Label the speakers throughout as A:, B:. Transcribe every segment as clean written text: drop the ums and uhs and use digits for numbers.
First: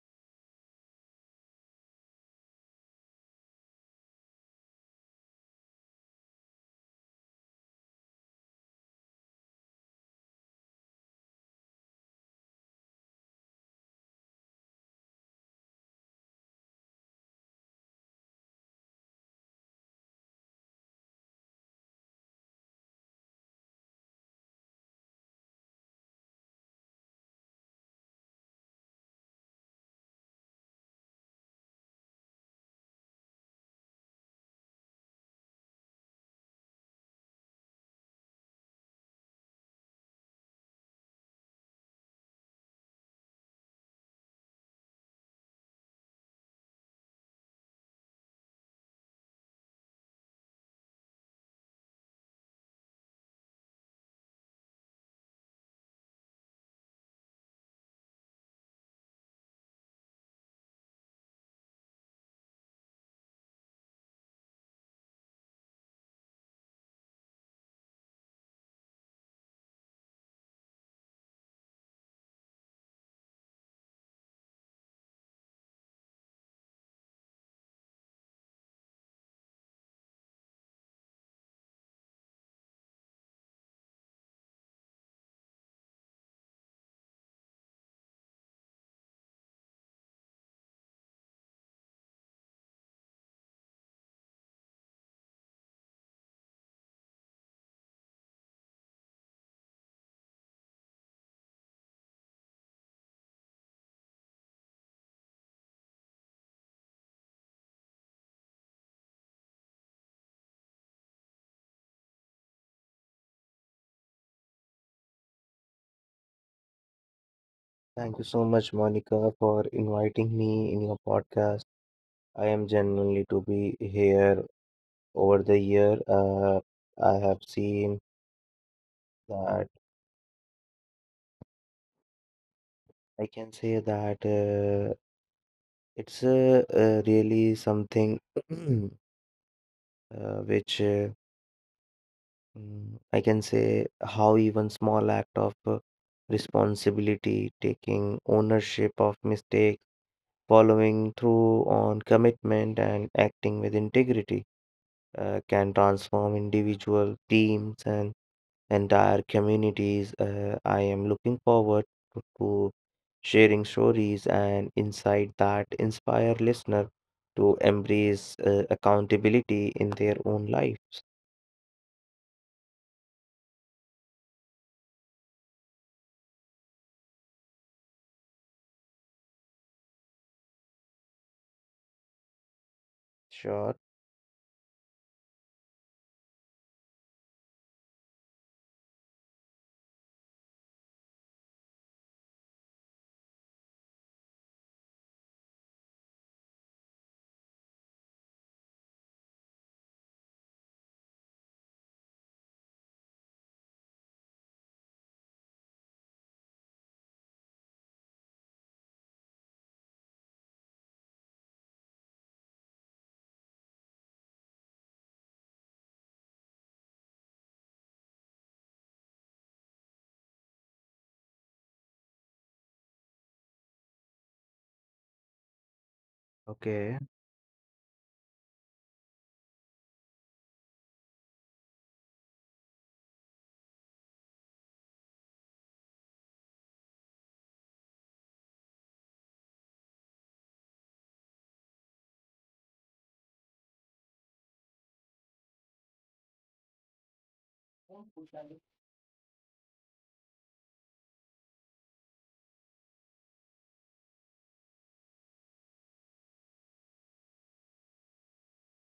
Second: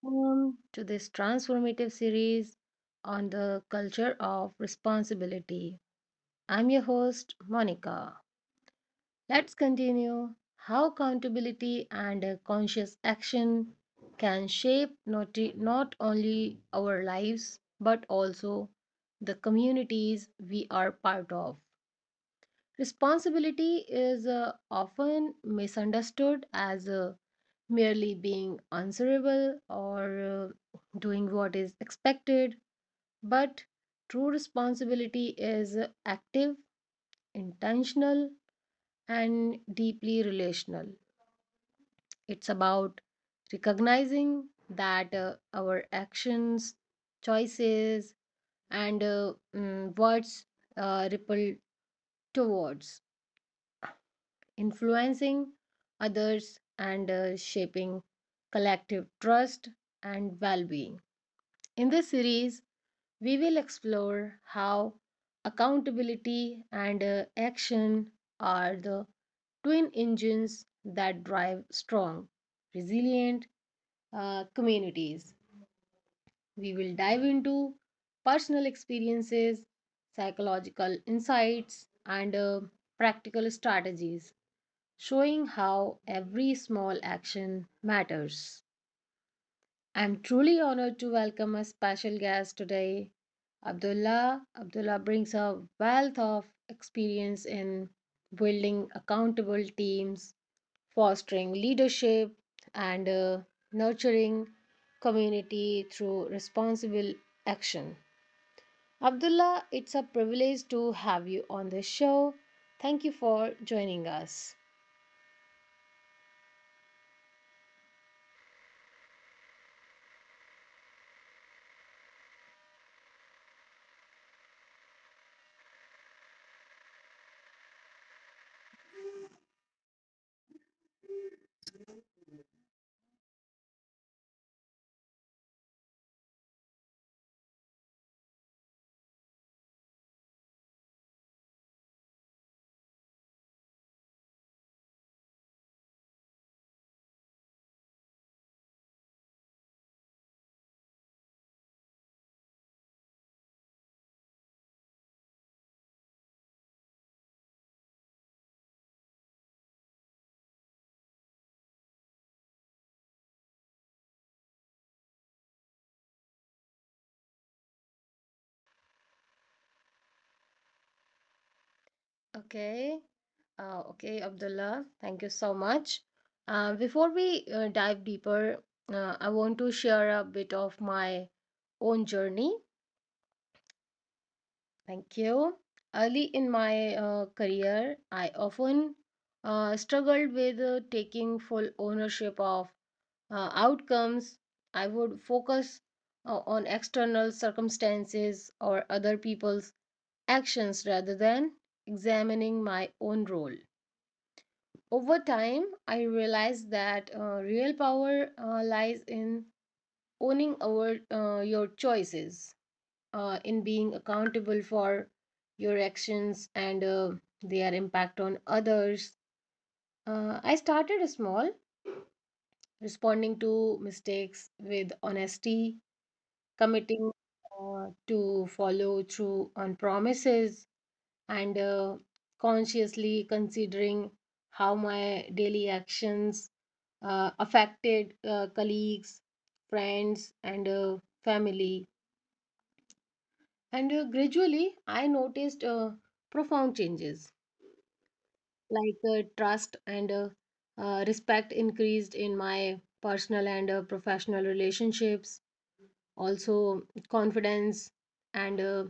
A: Welcome to this transformative series on the culture of responsibility. I'm your host, Monica. Let's continue how accountability and conscious action can shape not only our lives but also the communities we are part of. Responsibility is often misunderstood as a merely being answerable or doing what is expected, but true responsibility is active, intentional, and deeply relational. It's about recognizing that our actions, choices, and words ripple towards influencing others and shaping collective trust and well being. In this series, we will explore how accountability and action are the twin engines that drive strong, resilient communities. We will dive into personal experiences, psychological insights, and practical strategies, showing how every small action matters. I'm truly honored to welcome a special guest today, Abdullah. Abdullah brings a wealth of experience in building accountable teams, fostering leadership, and nurturing community through responsible action. Abdullah, it's a privilege to have you on the show. Thank you for joining us.
B: Thank you so much, Monica, for inviting me in your podcast. I am genuinely to be here. Over the year, I have seen that I can say that it's really something uh, which uh, I can say how even small act of responsibility, taking ownership of mistake, following through on commitment, and acting with integrity can transform individual teams and entire communities. I am looking forward to sharing stories and insight that inspire listeners to embrace accountability in their own lives.
A: Okay. Okay, Abdullah, thank you so much. Before we dive deeper, I want to share a bit of my own journey.
B: Sure.
A: Thank you. Early in my career, I often struggled with taking full ownership of outcomes. I would focus on external circumstances or other people's actions rather than examining my own role. Over time, I realized that real power lies in owning your choices, in being accountable for your actions and their impact on others. I started small, responding to mistakes with honesty,
B: Okay.
A: committing to follow through on promises, and consciously considering how my daily actions affected colleagues, friends, and family. And gradually, I noticed profound changes like trust and respect increased in my personal and professional relationships. Also, confidence and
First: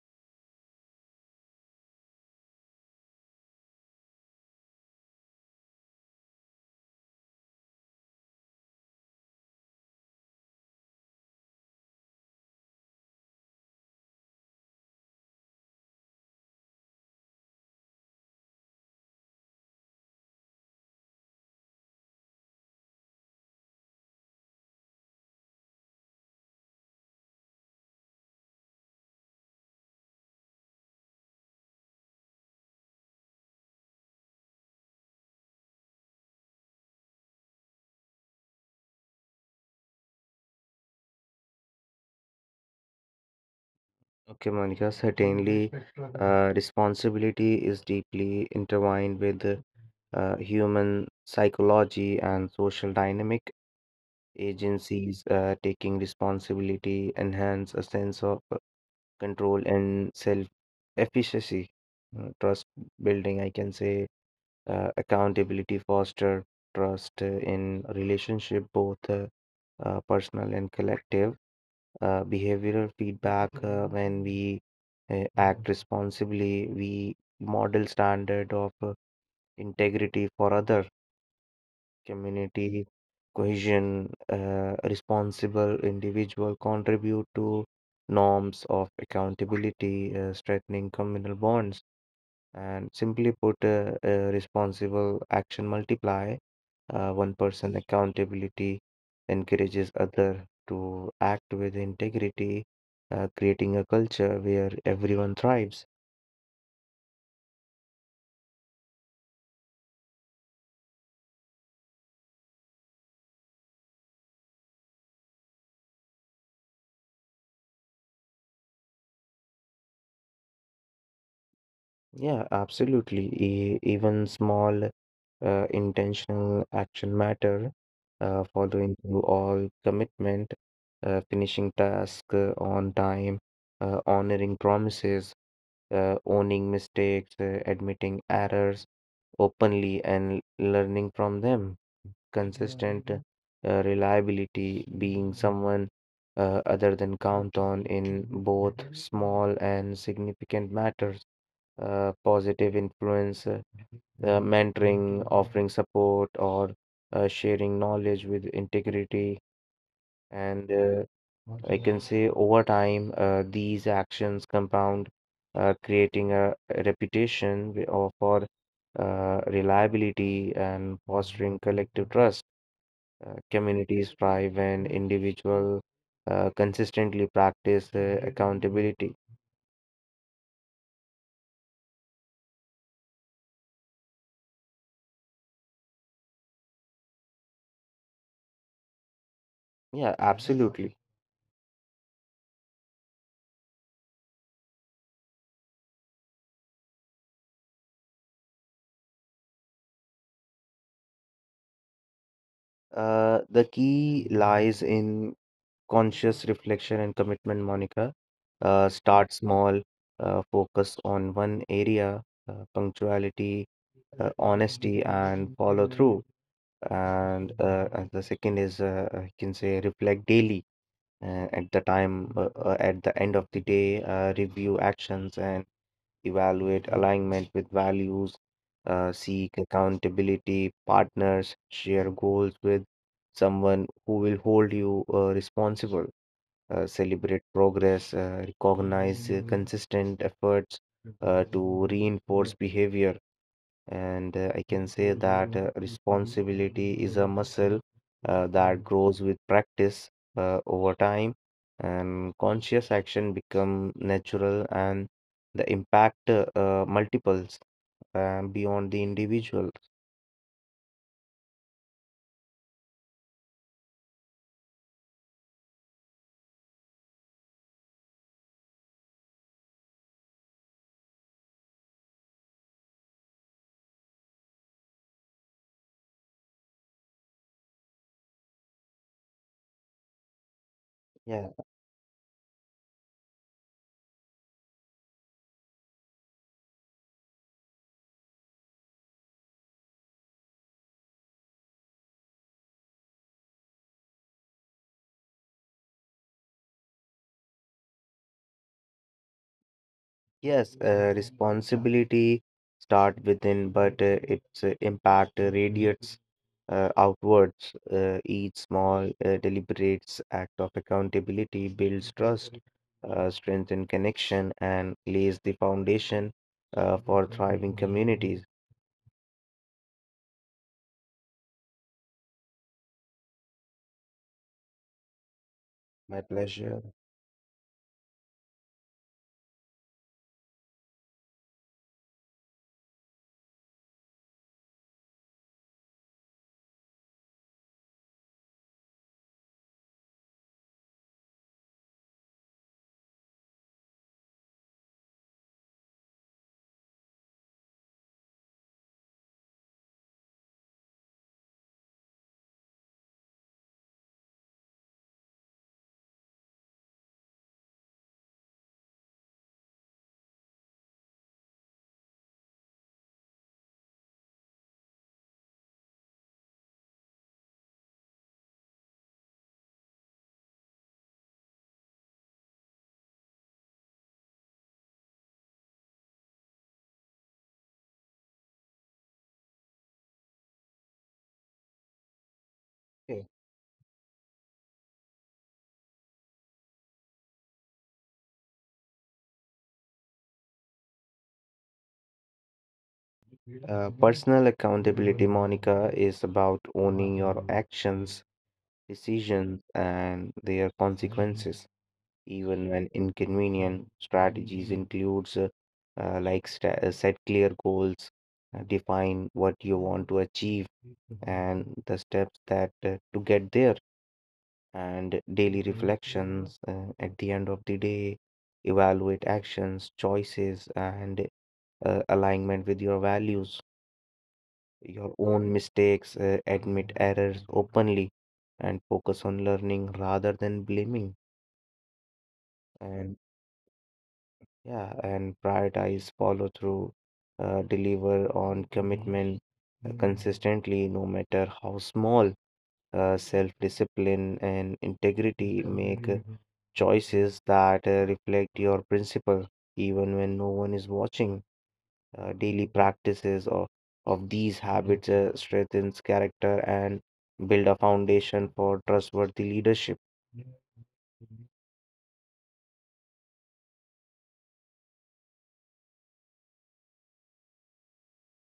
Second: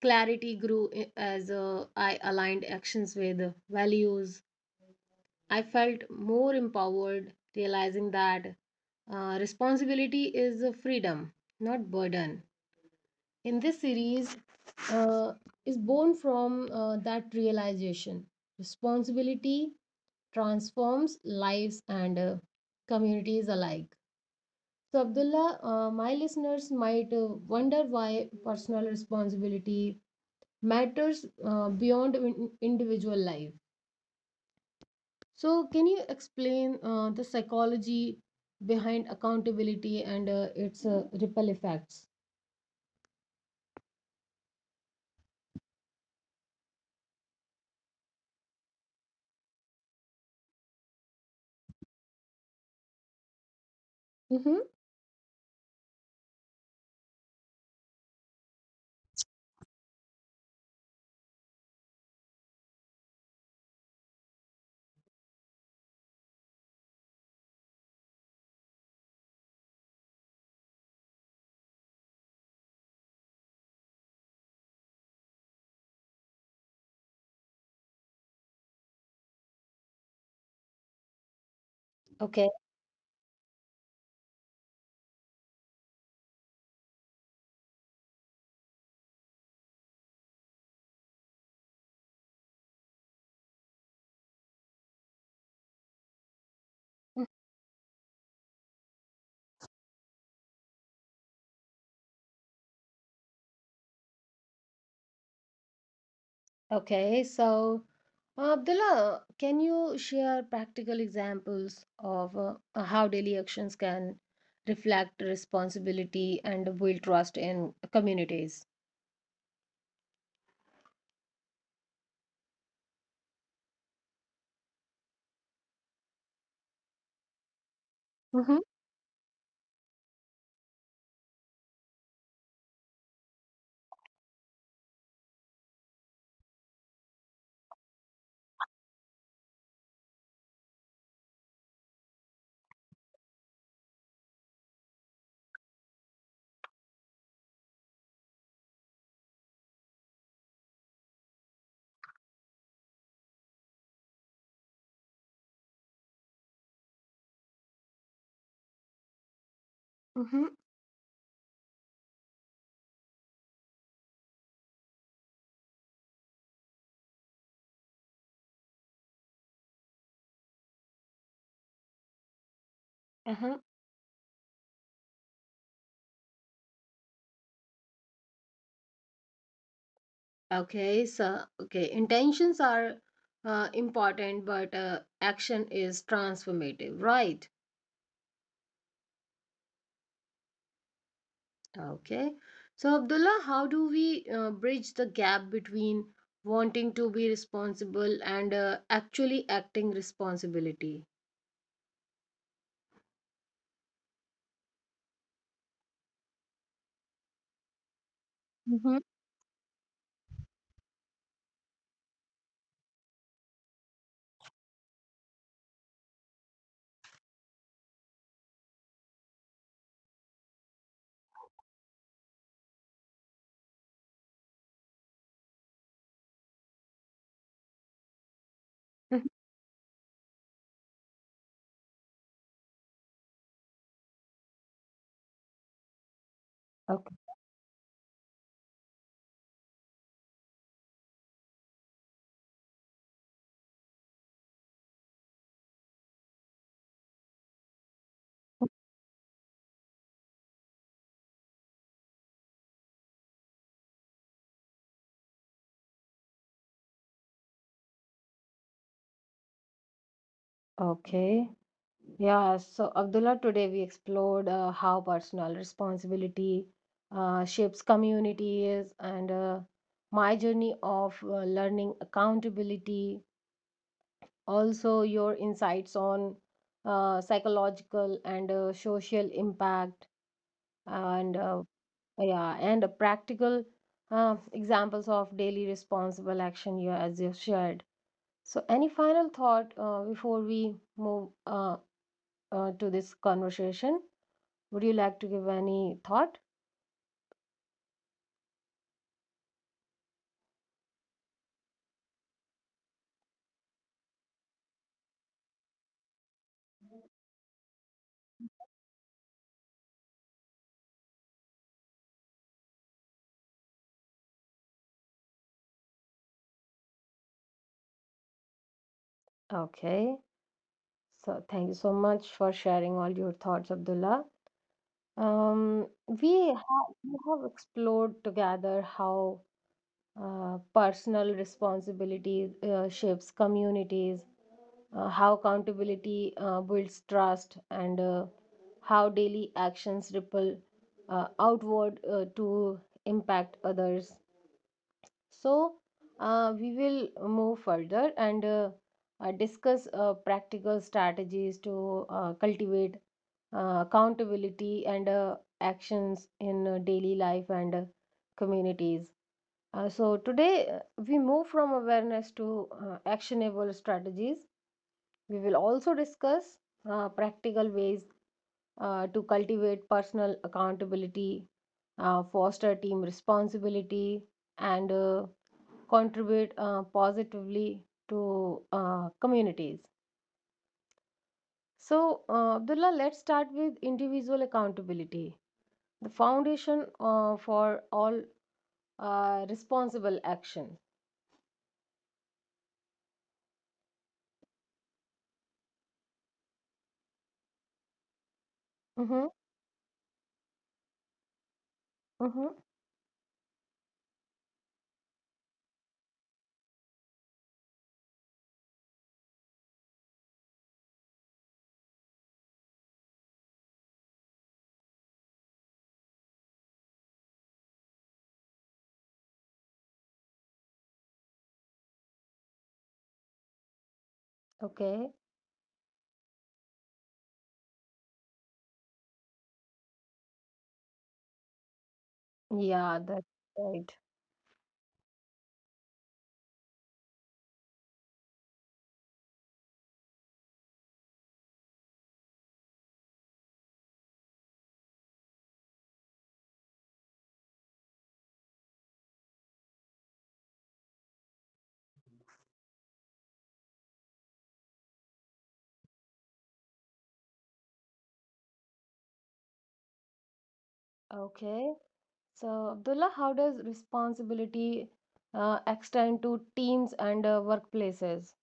A: clarity grew as I aligned actions with values. I felt more empowered, realizing that responsibility is a freedom, not burden. In this series, uh, is born from that realization. Responsibility transforms lives and communities alike. So, Abdullah, my listeners might wonder why personal responsibility matters beyond individual life. So, can you explain the psychology behind accountability and its ripple effects?
B: Okay, Monica. Certainly, responsibility is deeply intertwined with human psychology and social dynamic.
A: Mm-hmm.
B: Agencies taking responsibility enhance a sense of control and self efficacy. Trust building, I can say accountability foster trust in relationship, both personal and collective. Behavioral feedback, when we act responsibly, we model standard of integrity for others.
A: Okay,
B: Community cohesion, responsible individual contribute to norms of accountability, strengthening communal bonds. And simply put, responsible action multiply.
A: mm,
B: One person accountability encourages other to act with integrity, creating a culture where everyone thrives.
A: okay. So, Abdullah, can you share practical examples of how daily actions can reflect responsibility and build trust in communities?
B: Yeah, absolutely. Even small intentional action matter,
A: Mm-hmm,
B: following through all commitment, finishing task on time, honoring promises, owning mistakes, admitting errors openly, and learning from them. Yeah, consistent reliability, being someone other than count on in both small and significant matters. Positive influence, the mentoring, offering support, or sharing knowledge with integrity.
A: mm-hmm,
B: And I can say over time, these actions compound, creating a reputation for reliability and fostering collective trust.
A: uh-huh.
B: Communities thrive when individuals consistently practice accountability.
A: Okay, so, okay, intentions are important, but action is transformative, right?
B: Yeah, absolutely.
A: Okay. So, Abdullah, how do we bridge the gap between wanting to be responsible and actually acting responsibility?
B: The key lies in conscious reflection and commitment, Monica.
A: Mm-hmm.
B: Start small, focus on one area, punctuality, honesty, and follow through. And the second is, I can say, reflect daily. At the end of the day, review actions and evaluate alignment with values. Seek accountability, partners, share goals with someone who will hold you responsible,
A: Okay.
B: celebrate progress, recognize consistent efforts to reinforce behavior. And I can say that responsibility is a muscle that grows with practice over time, and conscious action become natural, and the impact multiples beyond the individual.
A: Okay. Yeah. So, Abdullah, today we explored how personal responsibility shapes communities and my journey of learning accountability. Also, your insights on psychological and social impact. And
B: Yeah.
A: Yeah, and practical examples of daily responsible action you as you shared. So any final thought before we move to this conversation, would you like to give any thought?
B: Yes, responsibility start within, but its impact radiates outwards. Each small, deliberate act of accountability builds trust, strengthens connection, and lays the foundation for thriving communities.
A: Okay, so thank you so much for sharing all your thoughts, Abdullah.
B: My pleasure.
A: We have explored together how personal responsibility shapes communities, how accountability builds trust, and how daily actions ripple outward to impact others. So, we will move further and discuss practical strategies to cultivate accountability and actions in daily life and communities. So, today we move from awareness to actionable strategies. We will also discuss practical ways to cultivate personal accountability, foster team responsibility, and contribute positively to communities. So, Abdullah, let's
B: Okay.
A: start with individual accountability, the foundation for all responsible action.
B: Personal accountability, Monica, is about owning your actions,
A: Mm-hmm,
B: decisions, and their consequences,
A: mm-hmm.
B: even when inconvenient. Strategies includes set clear goals, define what you want to achieve and the steps that to get there, and daily reflections at the end of the day, evaluate actions, choices, and alignment with your values. Your
A: Okay.
B: own mistakes, admit errors openly, and focus on learning rather than blaming.
A: Yeah,
B: And
A: that's right.
B: yeah, and prioritize, follow through, deliver on commitment consistently, no matter how small. Self-discipline and integrity make choices that reflect your principle, even when no one is watching. Daily practices of these habits strengthens character and build a foundation for trustworthy leadership.
A: Okay. So, Abdullah, how does responsibility extend to teams and workplaces?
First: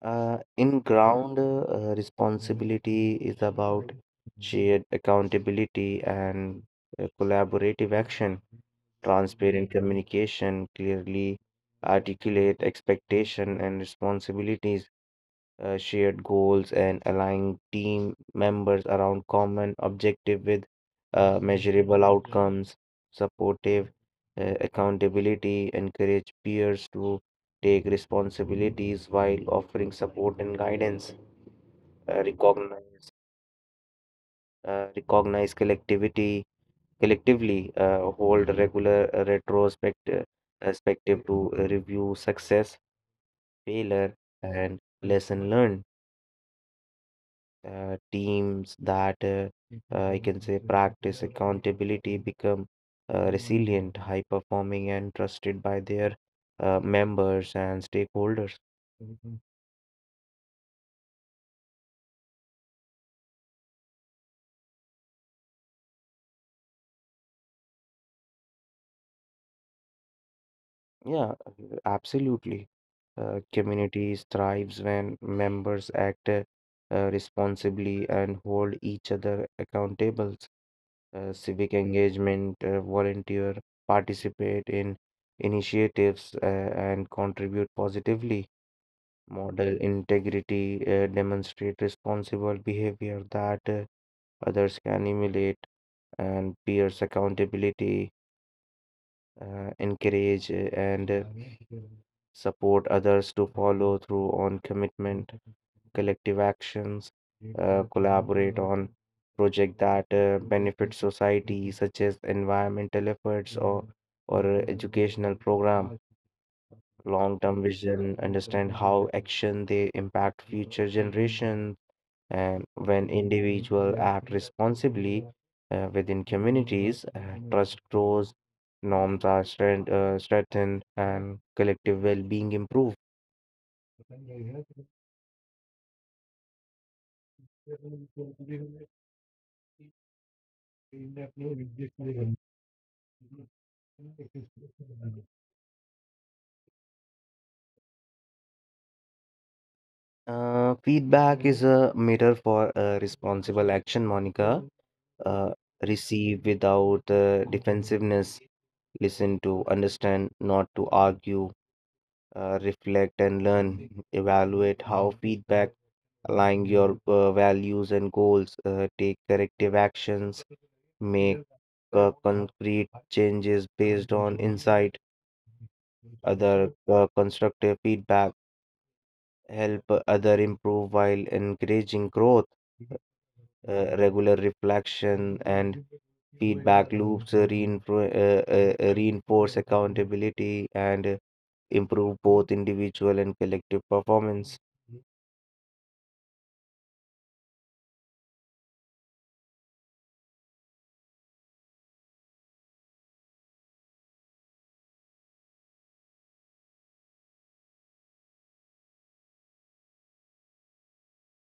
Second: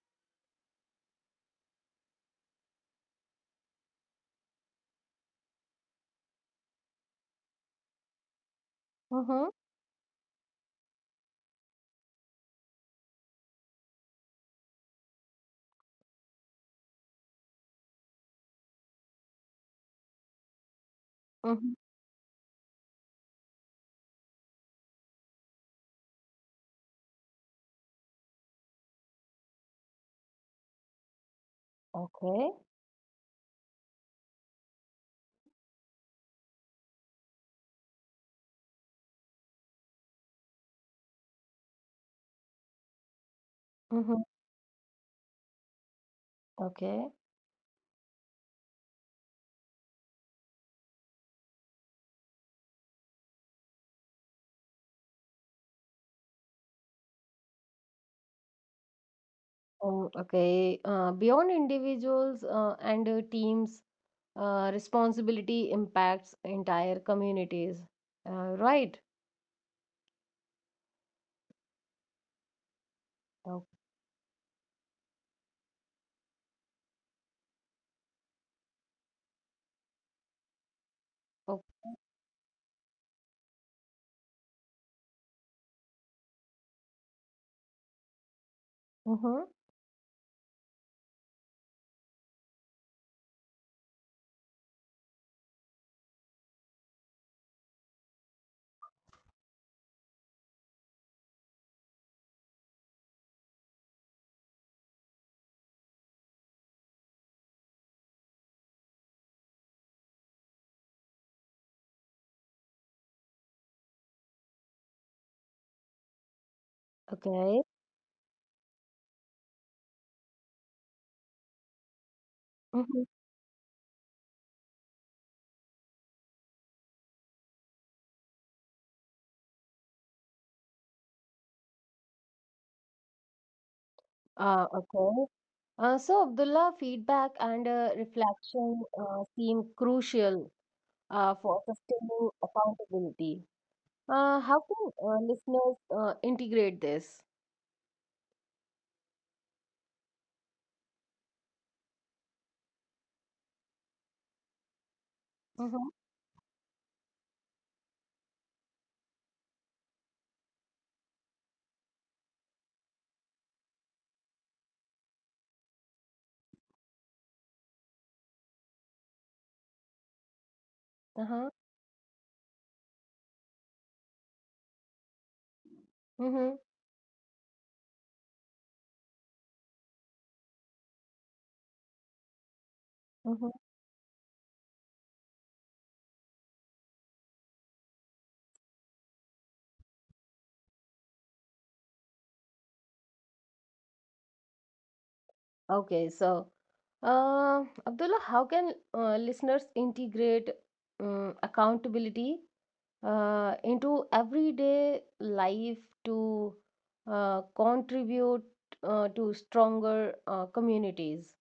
B: In ground, responsibility is about shared accountability and collaborative action,
A: Mm-hmm.
B: transparent communication, clearly articulate expectation and responsibilities, shared goals and aligning team members around common objective with
A: Mm-hmm.
B: measurable outcomes, supportive accountability, encourage peers to take responsibilities while offering support and guidance, uh,
A: Okay.
B: recognize recognize collectivity collectively hold regular retrospect perspective to review success, failure,
A: Mm-hmm.
B: and lesson learned.
A: Okay.
B: Teams that I can say practice accountability become resilient, high performing, and trusted by their members and stakeholders.
A: Oh, okay. Beyond individuals and teams, responsibility impacts entire communities. Right.
B: Yeah, absolutely.
A: Oh,
B: Communities thrives when members act responsibly and hold each other accountable.
A: oh.
B: Civic engagement, volunteer, participate in initiatives, and contribute positively.
A: Mm-hmm.
B: Model integrity, demonstrate responsible behavior that others can emulate, and peers accountability, encourage and support others to follow through on commitment, collective actions, collaborate on project that benefit society, such as environmental efforts or educational program. Long-term
A: Okay.
B: vision, understand how action they impact future generations. And
A: Mm-hmm.
B: when individuals act responsibly within communities, trust grows, norms are strengthened, and collective well-being improve.
A: Okay. So, Abdullah, feedback and reflection seem crucial for sustainable accountability. How can listeners integrate this?
B: Feedback is a mirror for responsible action, Monica. Uh,
A: Mm-hmm.
B: Receive without defensiveness, listen to understand, not to argue, reflect and learn. Evaluate how feedback align your values and goals. Take corrective actions. Make
A: Uh-huh.
B: concrete changes based on insight.
A: Mm-hmm.
B: Other constructive feedback help other improve while encouraging growth.
A: Mm-hmm.
B: Regular reflection and feedback loops reinforce accountability and improve both individual and collective performance.
A: Okay, so Abdullah, how can listeners integrate accountability into everyday life to contribute to stronger communities?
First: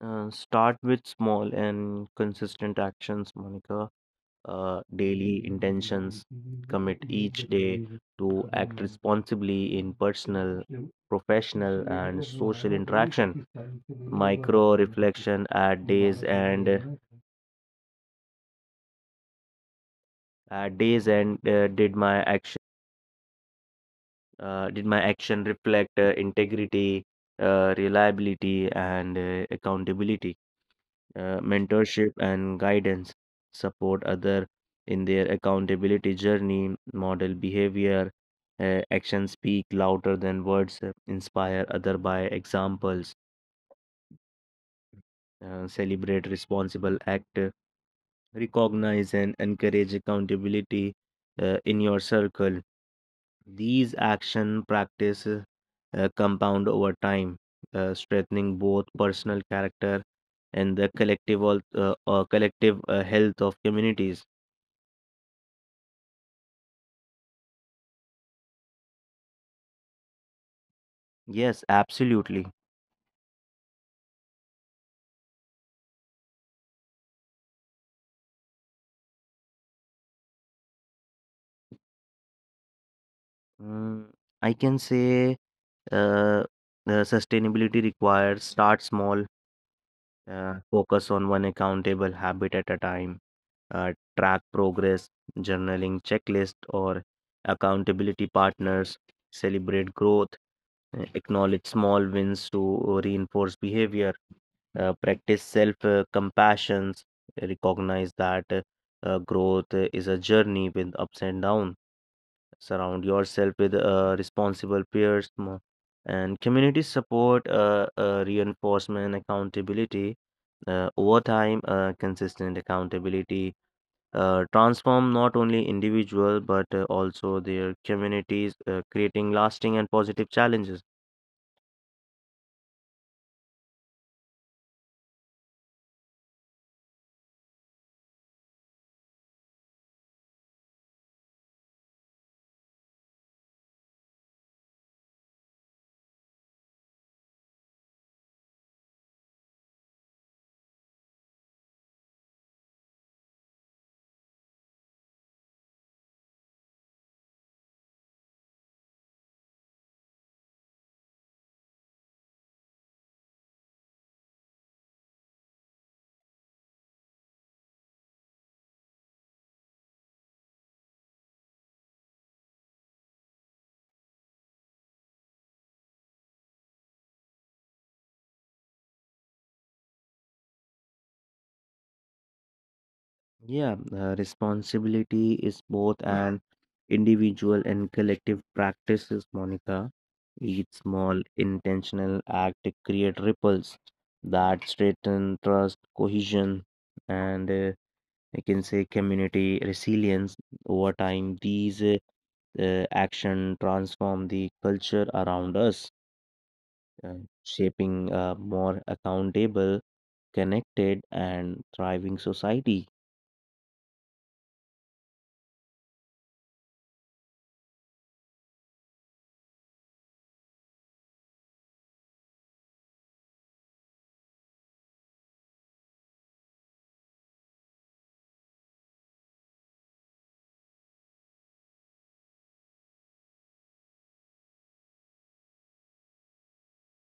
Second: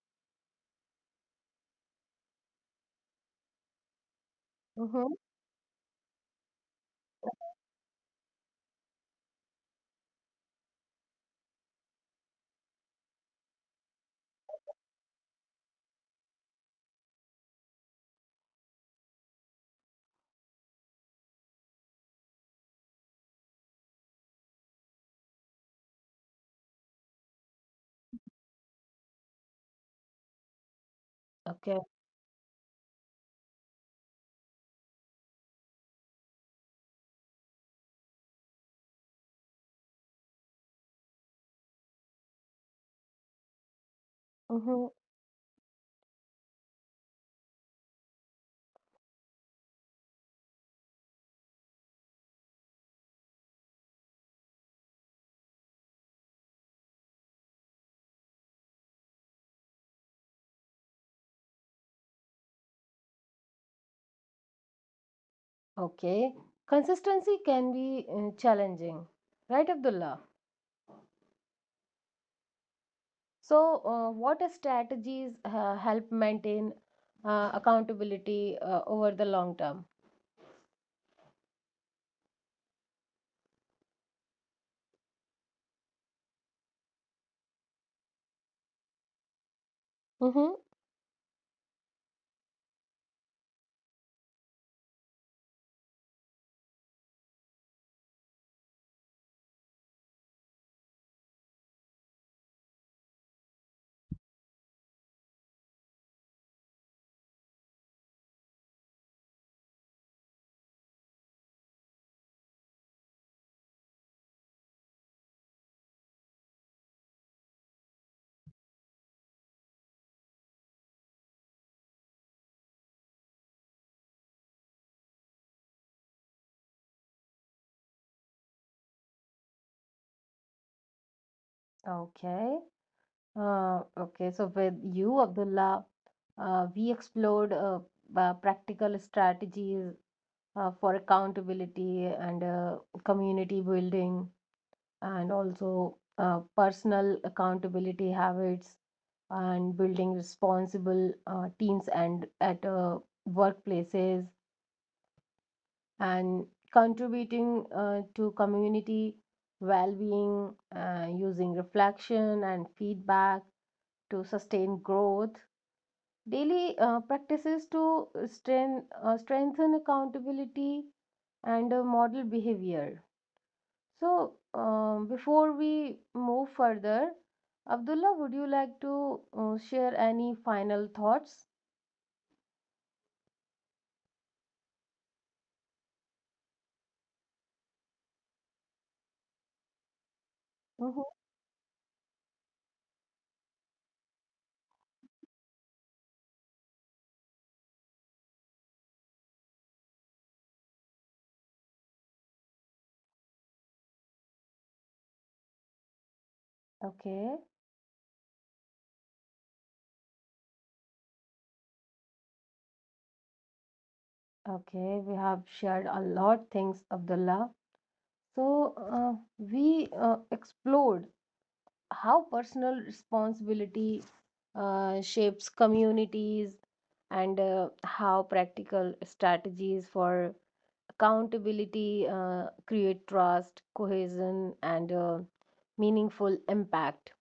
B: Start with small and consistent actions, Monica.
A: Mm-hmm.
B: Daily intentions. Commit each day to act responsibly in personal, professional, and social interaction. Micro reflection at days and did my action reflect integrity, reliability, and accountability?
A: Okay.
B: Mentorship and guidance, support other in their accountability journey, model behavior, actions speak louder than words, inspire other by examples,
A: Mm-hmm.
B: celebrate responsible act, recognize and encourage accountability in your circle. These action practices compound over time, strengthening both personal character and the collective health of communities.
A: Okay. Consistency can be challenging, right, Abdullah?
B: Yes, absolutely.
A: So, what strategies help maintain accountability over the long term?
B: Mm, I can say uh, sustainability requires start small,
A: Mm-hmm.
B: focus on one accountable habit at a time, uh, track progress, journaling checklist, or accountability partners, celebrate growth, acknowledge small wins to reinforce behavior, practice self compassion, recognize that growth is a journey with ups and downs. Surround yourself with responsible peers and community support, reinforcement, accountability over time, consistent accountability transform not only individual but also their communities, creating lasting and positive challenges.
A: Okay. Okay. So with you, Abdullah, we explored practical strategies for accountability and community building, and also personal accountability habits, and building responsible teams and at workplaces, and contributing to community well-being using reflection and feedback to sustain growth, daily practices to strengthen accountability and model behavior. So before we move further, Abdullah, would you like to share any final thoughts?
B: Yeah, responsibility is both an individual and collective practices, Monica. Each
A: Mhm.
B: small intentional act create ripples that strengthen trust, cohesion, and I can say community resilience over time. These action transform the culture around us, uh,
A: Okay,
B: shaping a more accountable, connected, and thriving society.
A: okay, we have shared a lot things, Abdullah. So, we explored how personal responsibility shapes communities and how practical strategies for accountability create trust, cohesion, and meaningful impact.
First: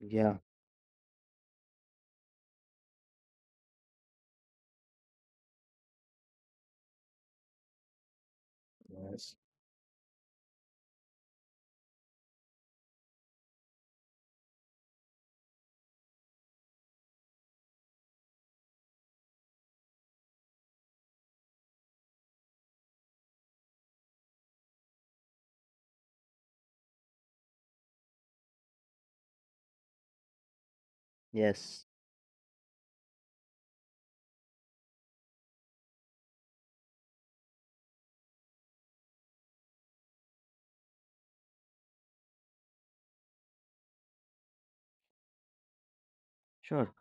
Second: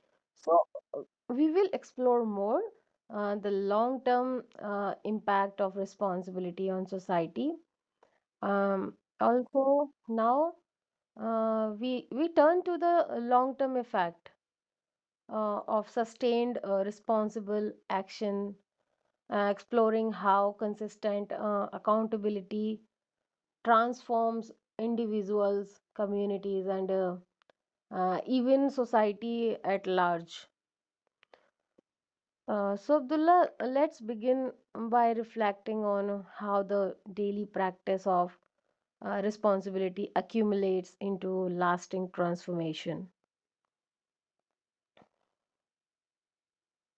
B: Yeah.
A: So, uh, we will explore more the long term impact of responsibility on society. Um,
B: Yes.
A: Also, now we turn to the long-term effect of sustained responsible action, exploring how consistent accountability transforms individuals, communities, and even society at large.
B: Yes.
A: So, Abdullah, let's begin by reflecting on how the daily practice of responsibility accumulates into lasting transformation.
B: Sure.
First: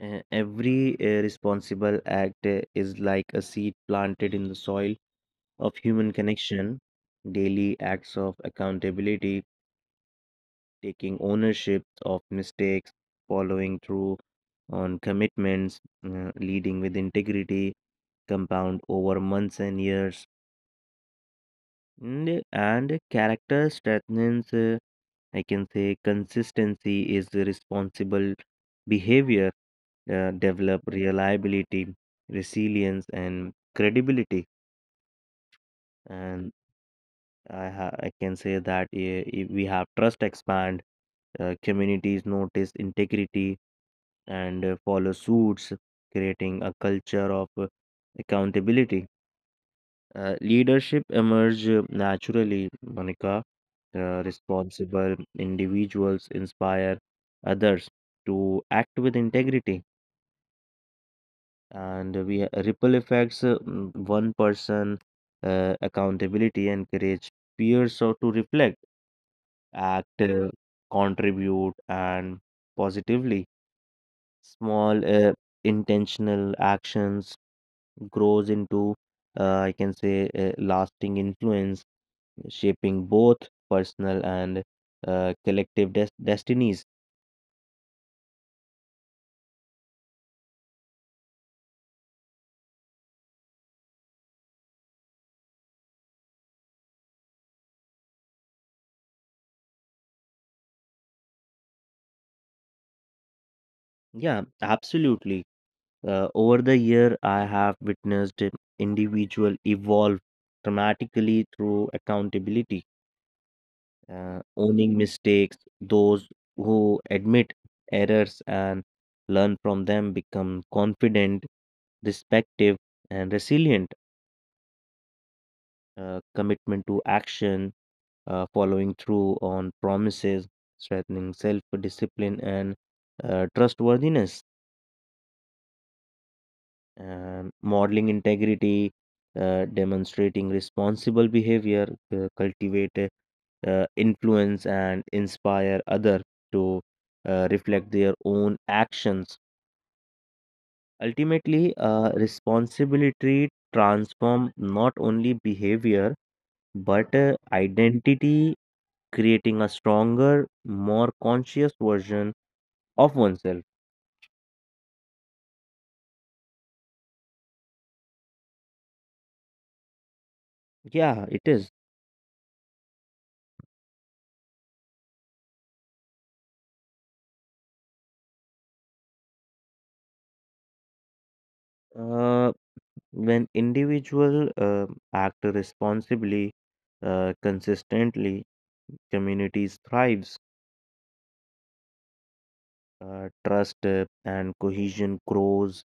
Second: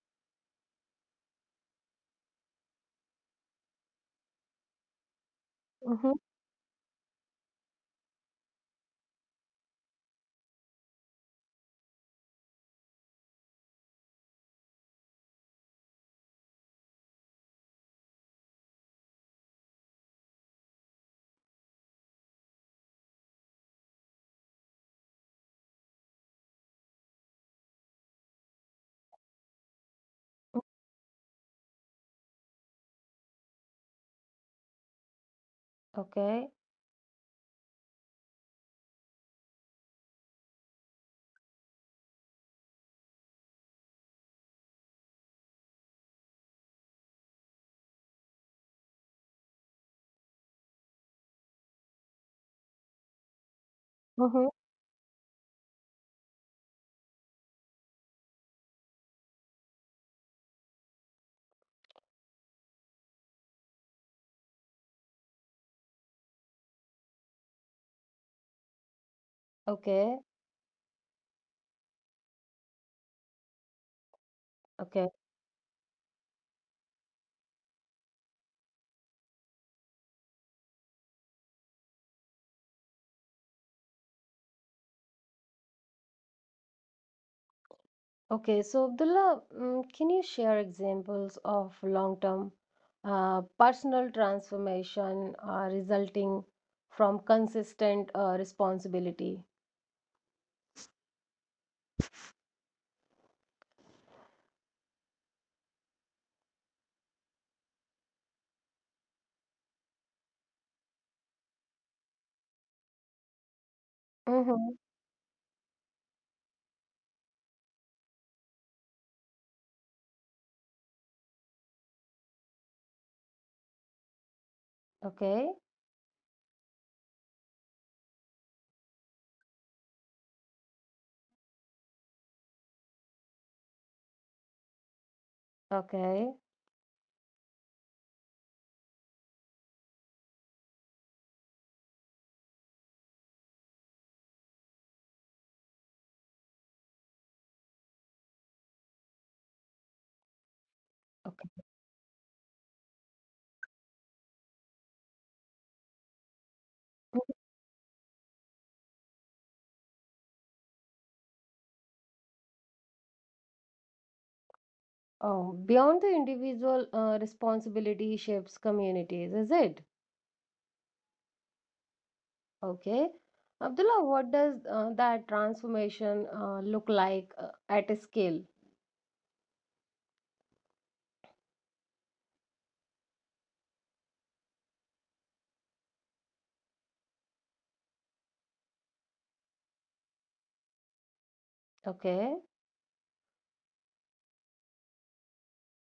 B: Every responsible act is like a seed planted in the soil of human
A: Mm-hmm.
B: connection. Daily acts of accountability, taking ownership of mistakes, following through on commitments, leading with integrity, compound over months and years. And character strengthens, I can say, consistency is the responsible behavior, develop reliability, resilience, and credibility. And
A: Okay.
B: I can say that if we have trust expand, communities notice integrity and follow suits, creating a culture of accountability. Leadership emerge naturally, Monica.
A: Mhm.
B: Responsible individuals inspire others to act with integrity, and we ripple effects. One person accountability encourage peers so to reflect, act,
A: Okay,
B: contribute, and positively. Small
A: okay,
B: intentional actions grows into I can say lasting influence shaping both personal and collective destinies.
A: okay. So, Abdullah, mm, can you share examples of long-term personal transformation resulting from consistent responsibility?
B: Yeah, absolutely. Over the year, I have witnessed an individual evolve dramatically through accountability,
A: Mm-hmm.
B: owning mistakes. Those who admit errors and learn from them become confident, respective, and resilient.
A: Okay,
B: Commitment to action, following through on promises, strengthening self discipline and trustworthiness,
A: okay,
B: and modeling integrity, demonstrating responsible behavior, cultivate influence, and inspire others to reflect their own actions.
A: okay.
B: Ultimately, responsibility transform not only behavior but
A: Mhm.
B: identity, creating a stronger, more conscious version of oneself.
A: Oh, beyond the individual responsibility shapes communities, is it?
B: Yeah, it is.
A: Okay. Abdullah, what does that transformation look like at a scale?
B: Uh, when individual act responsibly, consistently, communities thrives,
A: Okay,
B: trust and cohesion grows.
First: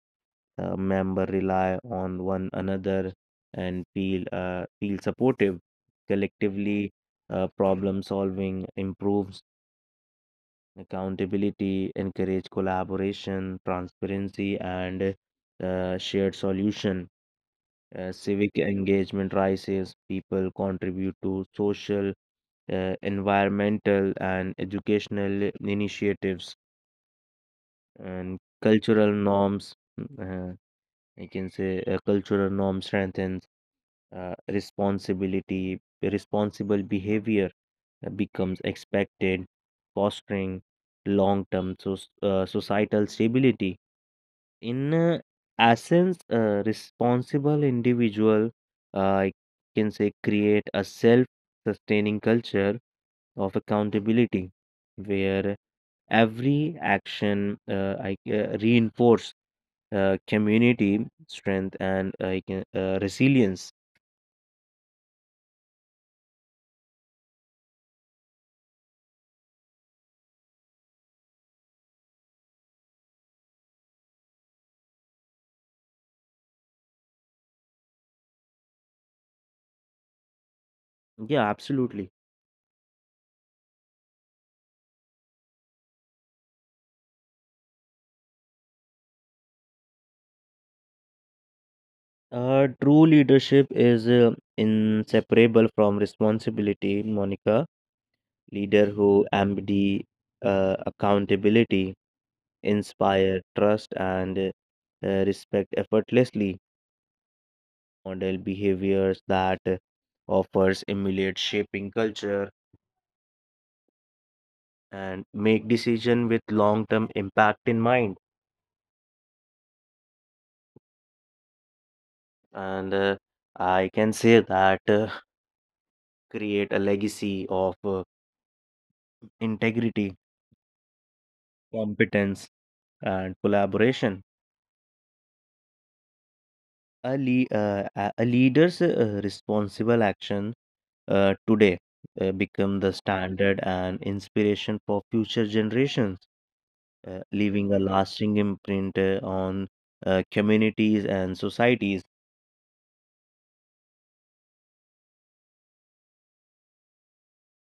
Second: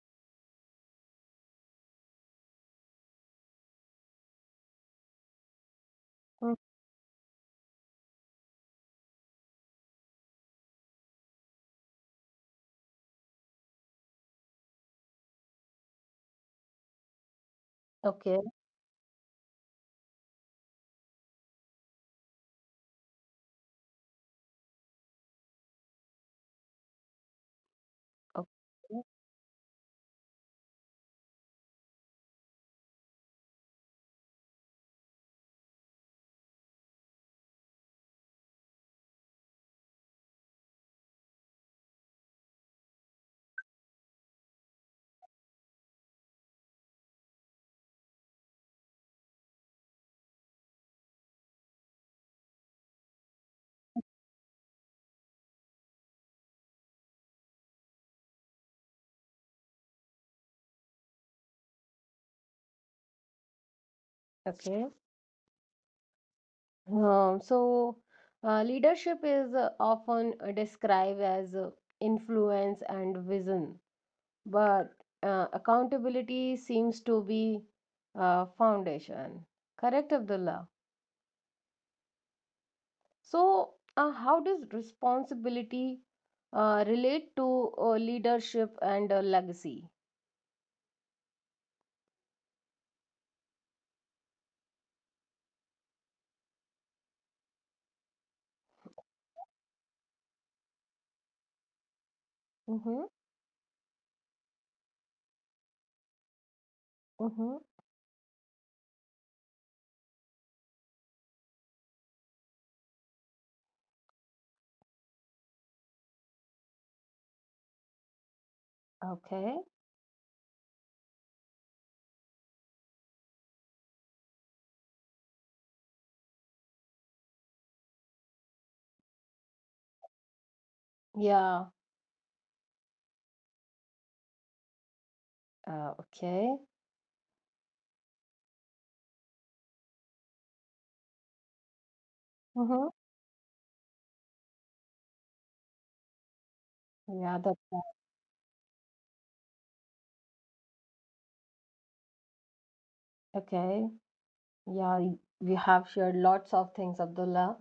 B: Member rely on one another and feel supportive.
A: mm,
B: Collectively, problem solving improves. Accountability encourage collaboration, transparency, and shared solution.
A: okay,
B: Civic engagement rises, people contribute to social, environmental, and educational initiatives, and
A: okay.
B: cultural norms. Uh, I can say cultural norm strengthens responsibility, responsible behavior becomes expected, fostering long term so, societal stability. In essence, a responsible individual, I can say, create a self-sustaining culture of accountability where every action reinforce community strength and resilience.
A: Okay. So, leadership is often described as influence and vision, but accountability seems to be foundation. Correct, Abdullah?
B: Yeah, absolutely.
A: So, how does responsibility relate to leadership and legacy?
B: True leadership is inseparable from responsibility, Monica. Leader who embody accountability
A: Mm-hmm.
B: inspire trust and respect effortlessly.
A: Mm-hmm.
B: Model behaviors that offers emulate shaping culture and make decision with long-term impact in mind.
A: Okay.
B: And I can say that create a legacy of integrity,
A: Yeah.
B: competence, and collaboration.
A: Okay.
B: A, le- a leader's responsible action today become
A: Mm-hmm.
B: the standard and inspiration for future generations,
A: Yeah, that's
B: leaving a
A: right.
B: lasting imprint on communities and societies.
A: Okay. We have shared lots of things, Abdullah,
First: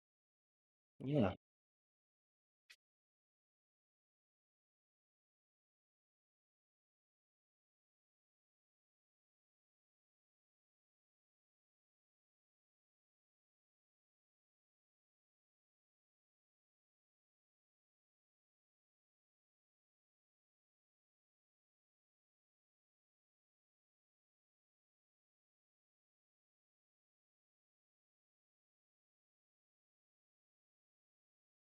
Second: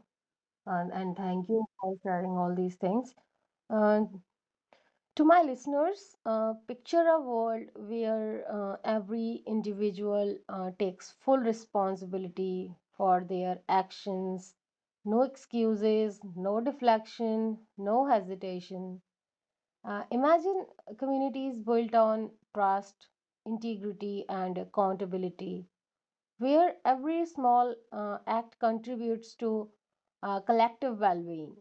A: and
B: Yeah.
A: thank you for sharing all these things. Uh, to my listeners, picture a world where every individual takes full responsibility for their actions. No excuses, no deflection, no hesitation. Imagine communities built on trust, integrity, and accountability where every small act contributes to collective well being.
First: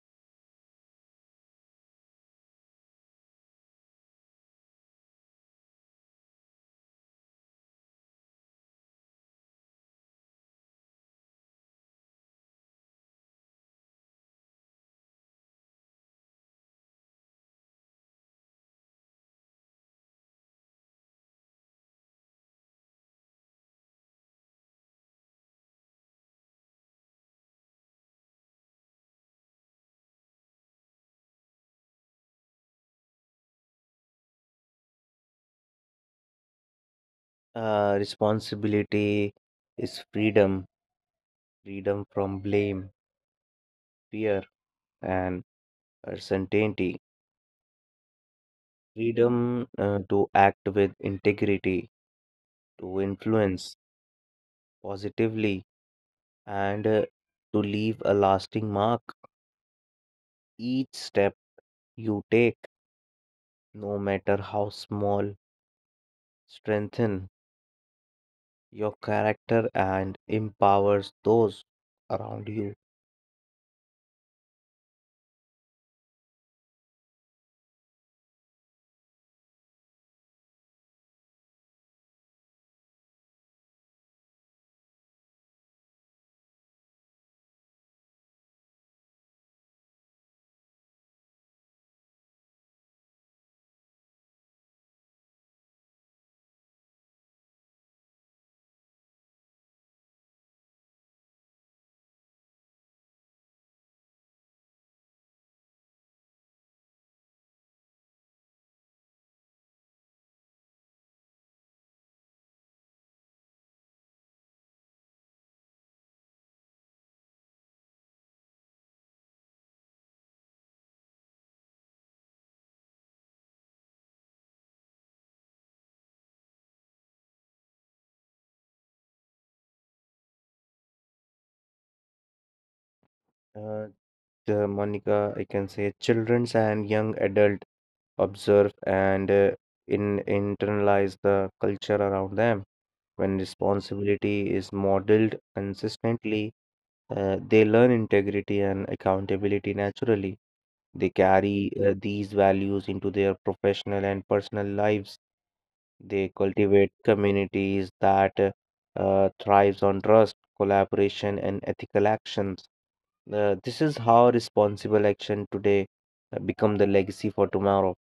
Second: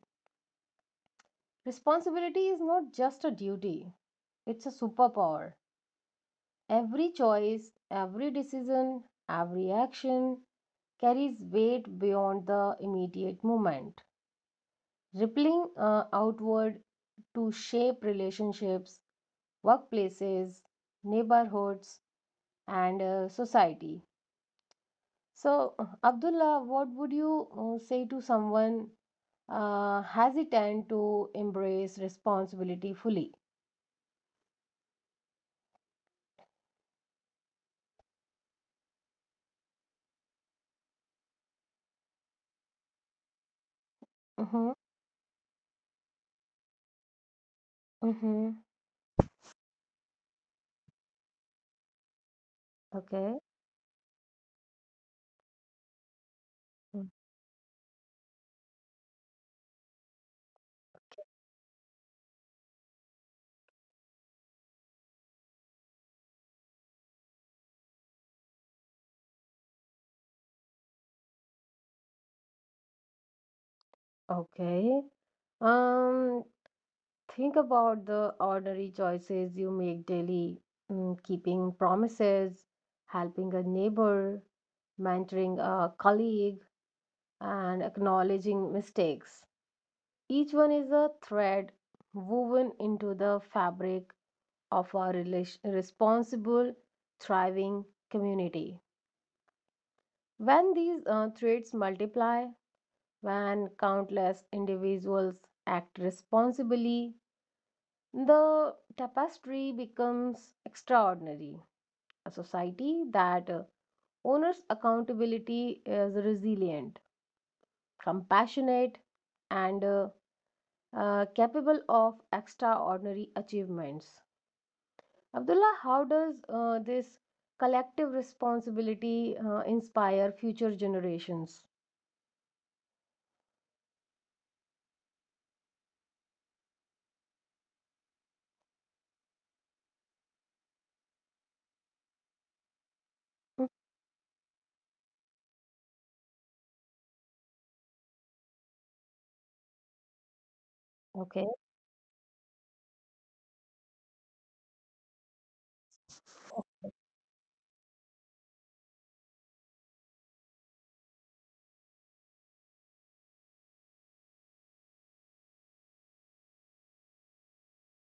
A: Responsibility is not just a duty, it's a superpower. Every choice, every decision, every action carries weight beyond the immediate moment, rippling outward to shape relationships, workplaces, neighborhoods, and society. So, Abdullah, what would you say to someone hesitant to embrace responsibility fully?
B: Responsibility is freedom, freedom from blame, fear,
A: Mm-hmm.
B: and uncertainty,
A: Mm-hmm.
B: freedom to act with integrity, to
A: Okay.
B: influence positively, and
A: Mm.
B: to leave a lasting mark. Each step you take, no matter how small, strengthen your character and empowers those around you.
A: Okay. Um, think about the ordinary choices you make daily, mm, keeping promises, helping a neighbor, mentoring a colleague, and acknowledging mistakes. Each one is a thread woven into the fabric of our relation responsible, thriving community. When these traits multiply, when countless individuals act responsibly, the tapestry becomes extraordinary. A society that honors accountability is resilient, compassionate, and capable of extraordinary achievements. Abdullah, how does this collective responsibility inspire future generations?
B: Uh, the Monica, I can say, childrens and young adult observe and in internalize the culture around them. When responsibility is modeled consistently, they learn integrity and accountability naturally. They
A: Okay.
B: carry these values into their professional and personal lives. They cultivate communities that thrives on trust, collaboration, and ethical actions. This is how responsible action today become the legacy for tomorrow.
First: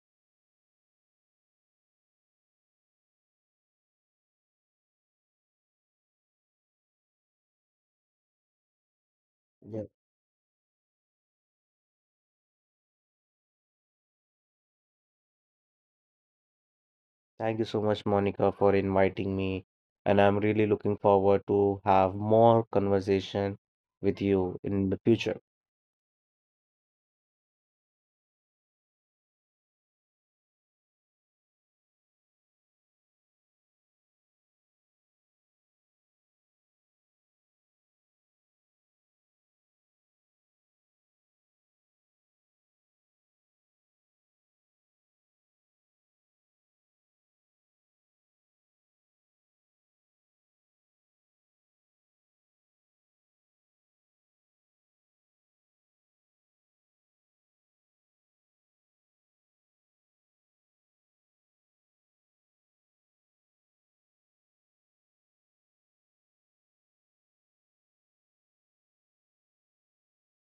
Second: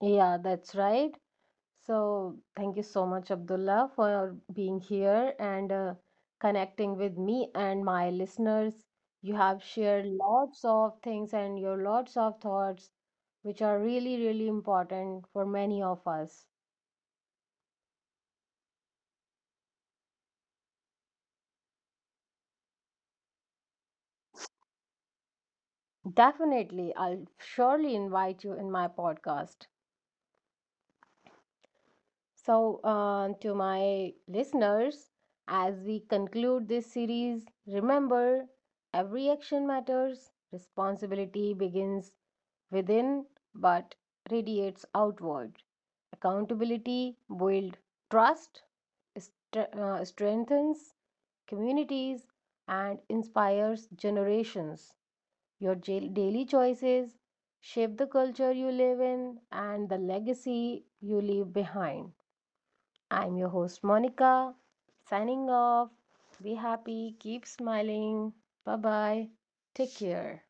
A: Yeah, that's right. So, thank you so much, Abdullah, for being here and connecting with me and my listeners. You have
B: Yeah.
A: shared lots of things and your lots of thoughts, which are really, really important for many of us.
B: Thank you so much, Monica, for inviting me, and I'm really looking forward to have more conversation with you in the future.
A: Definitely, I'll surely invite you in my podcast. So, to my listeners, as we conclude this series, remember every action matters, responsibility begins within but radiates outward. Accountability builds trust, strengthens communities, and inspires generations. Your daily choices shape the culture you live in and the legacy you leave behind. I'm your host Monica, signing off. Be happy, keep smiling. Bye bye. Take care.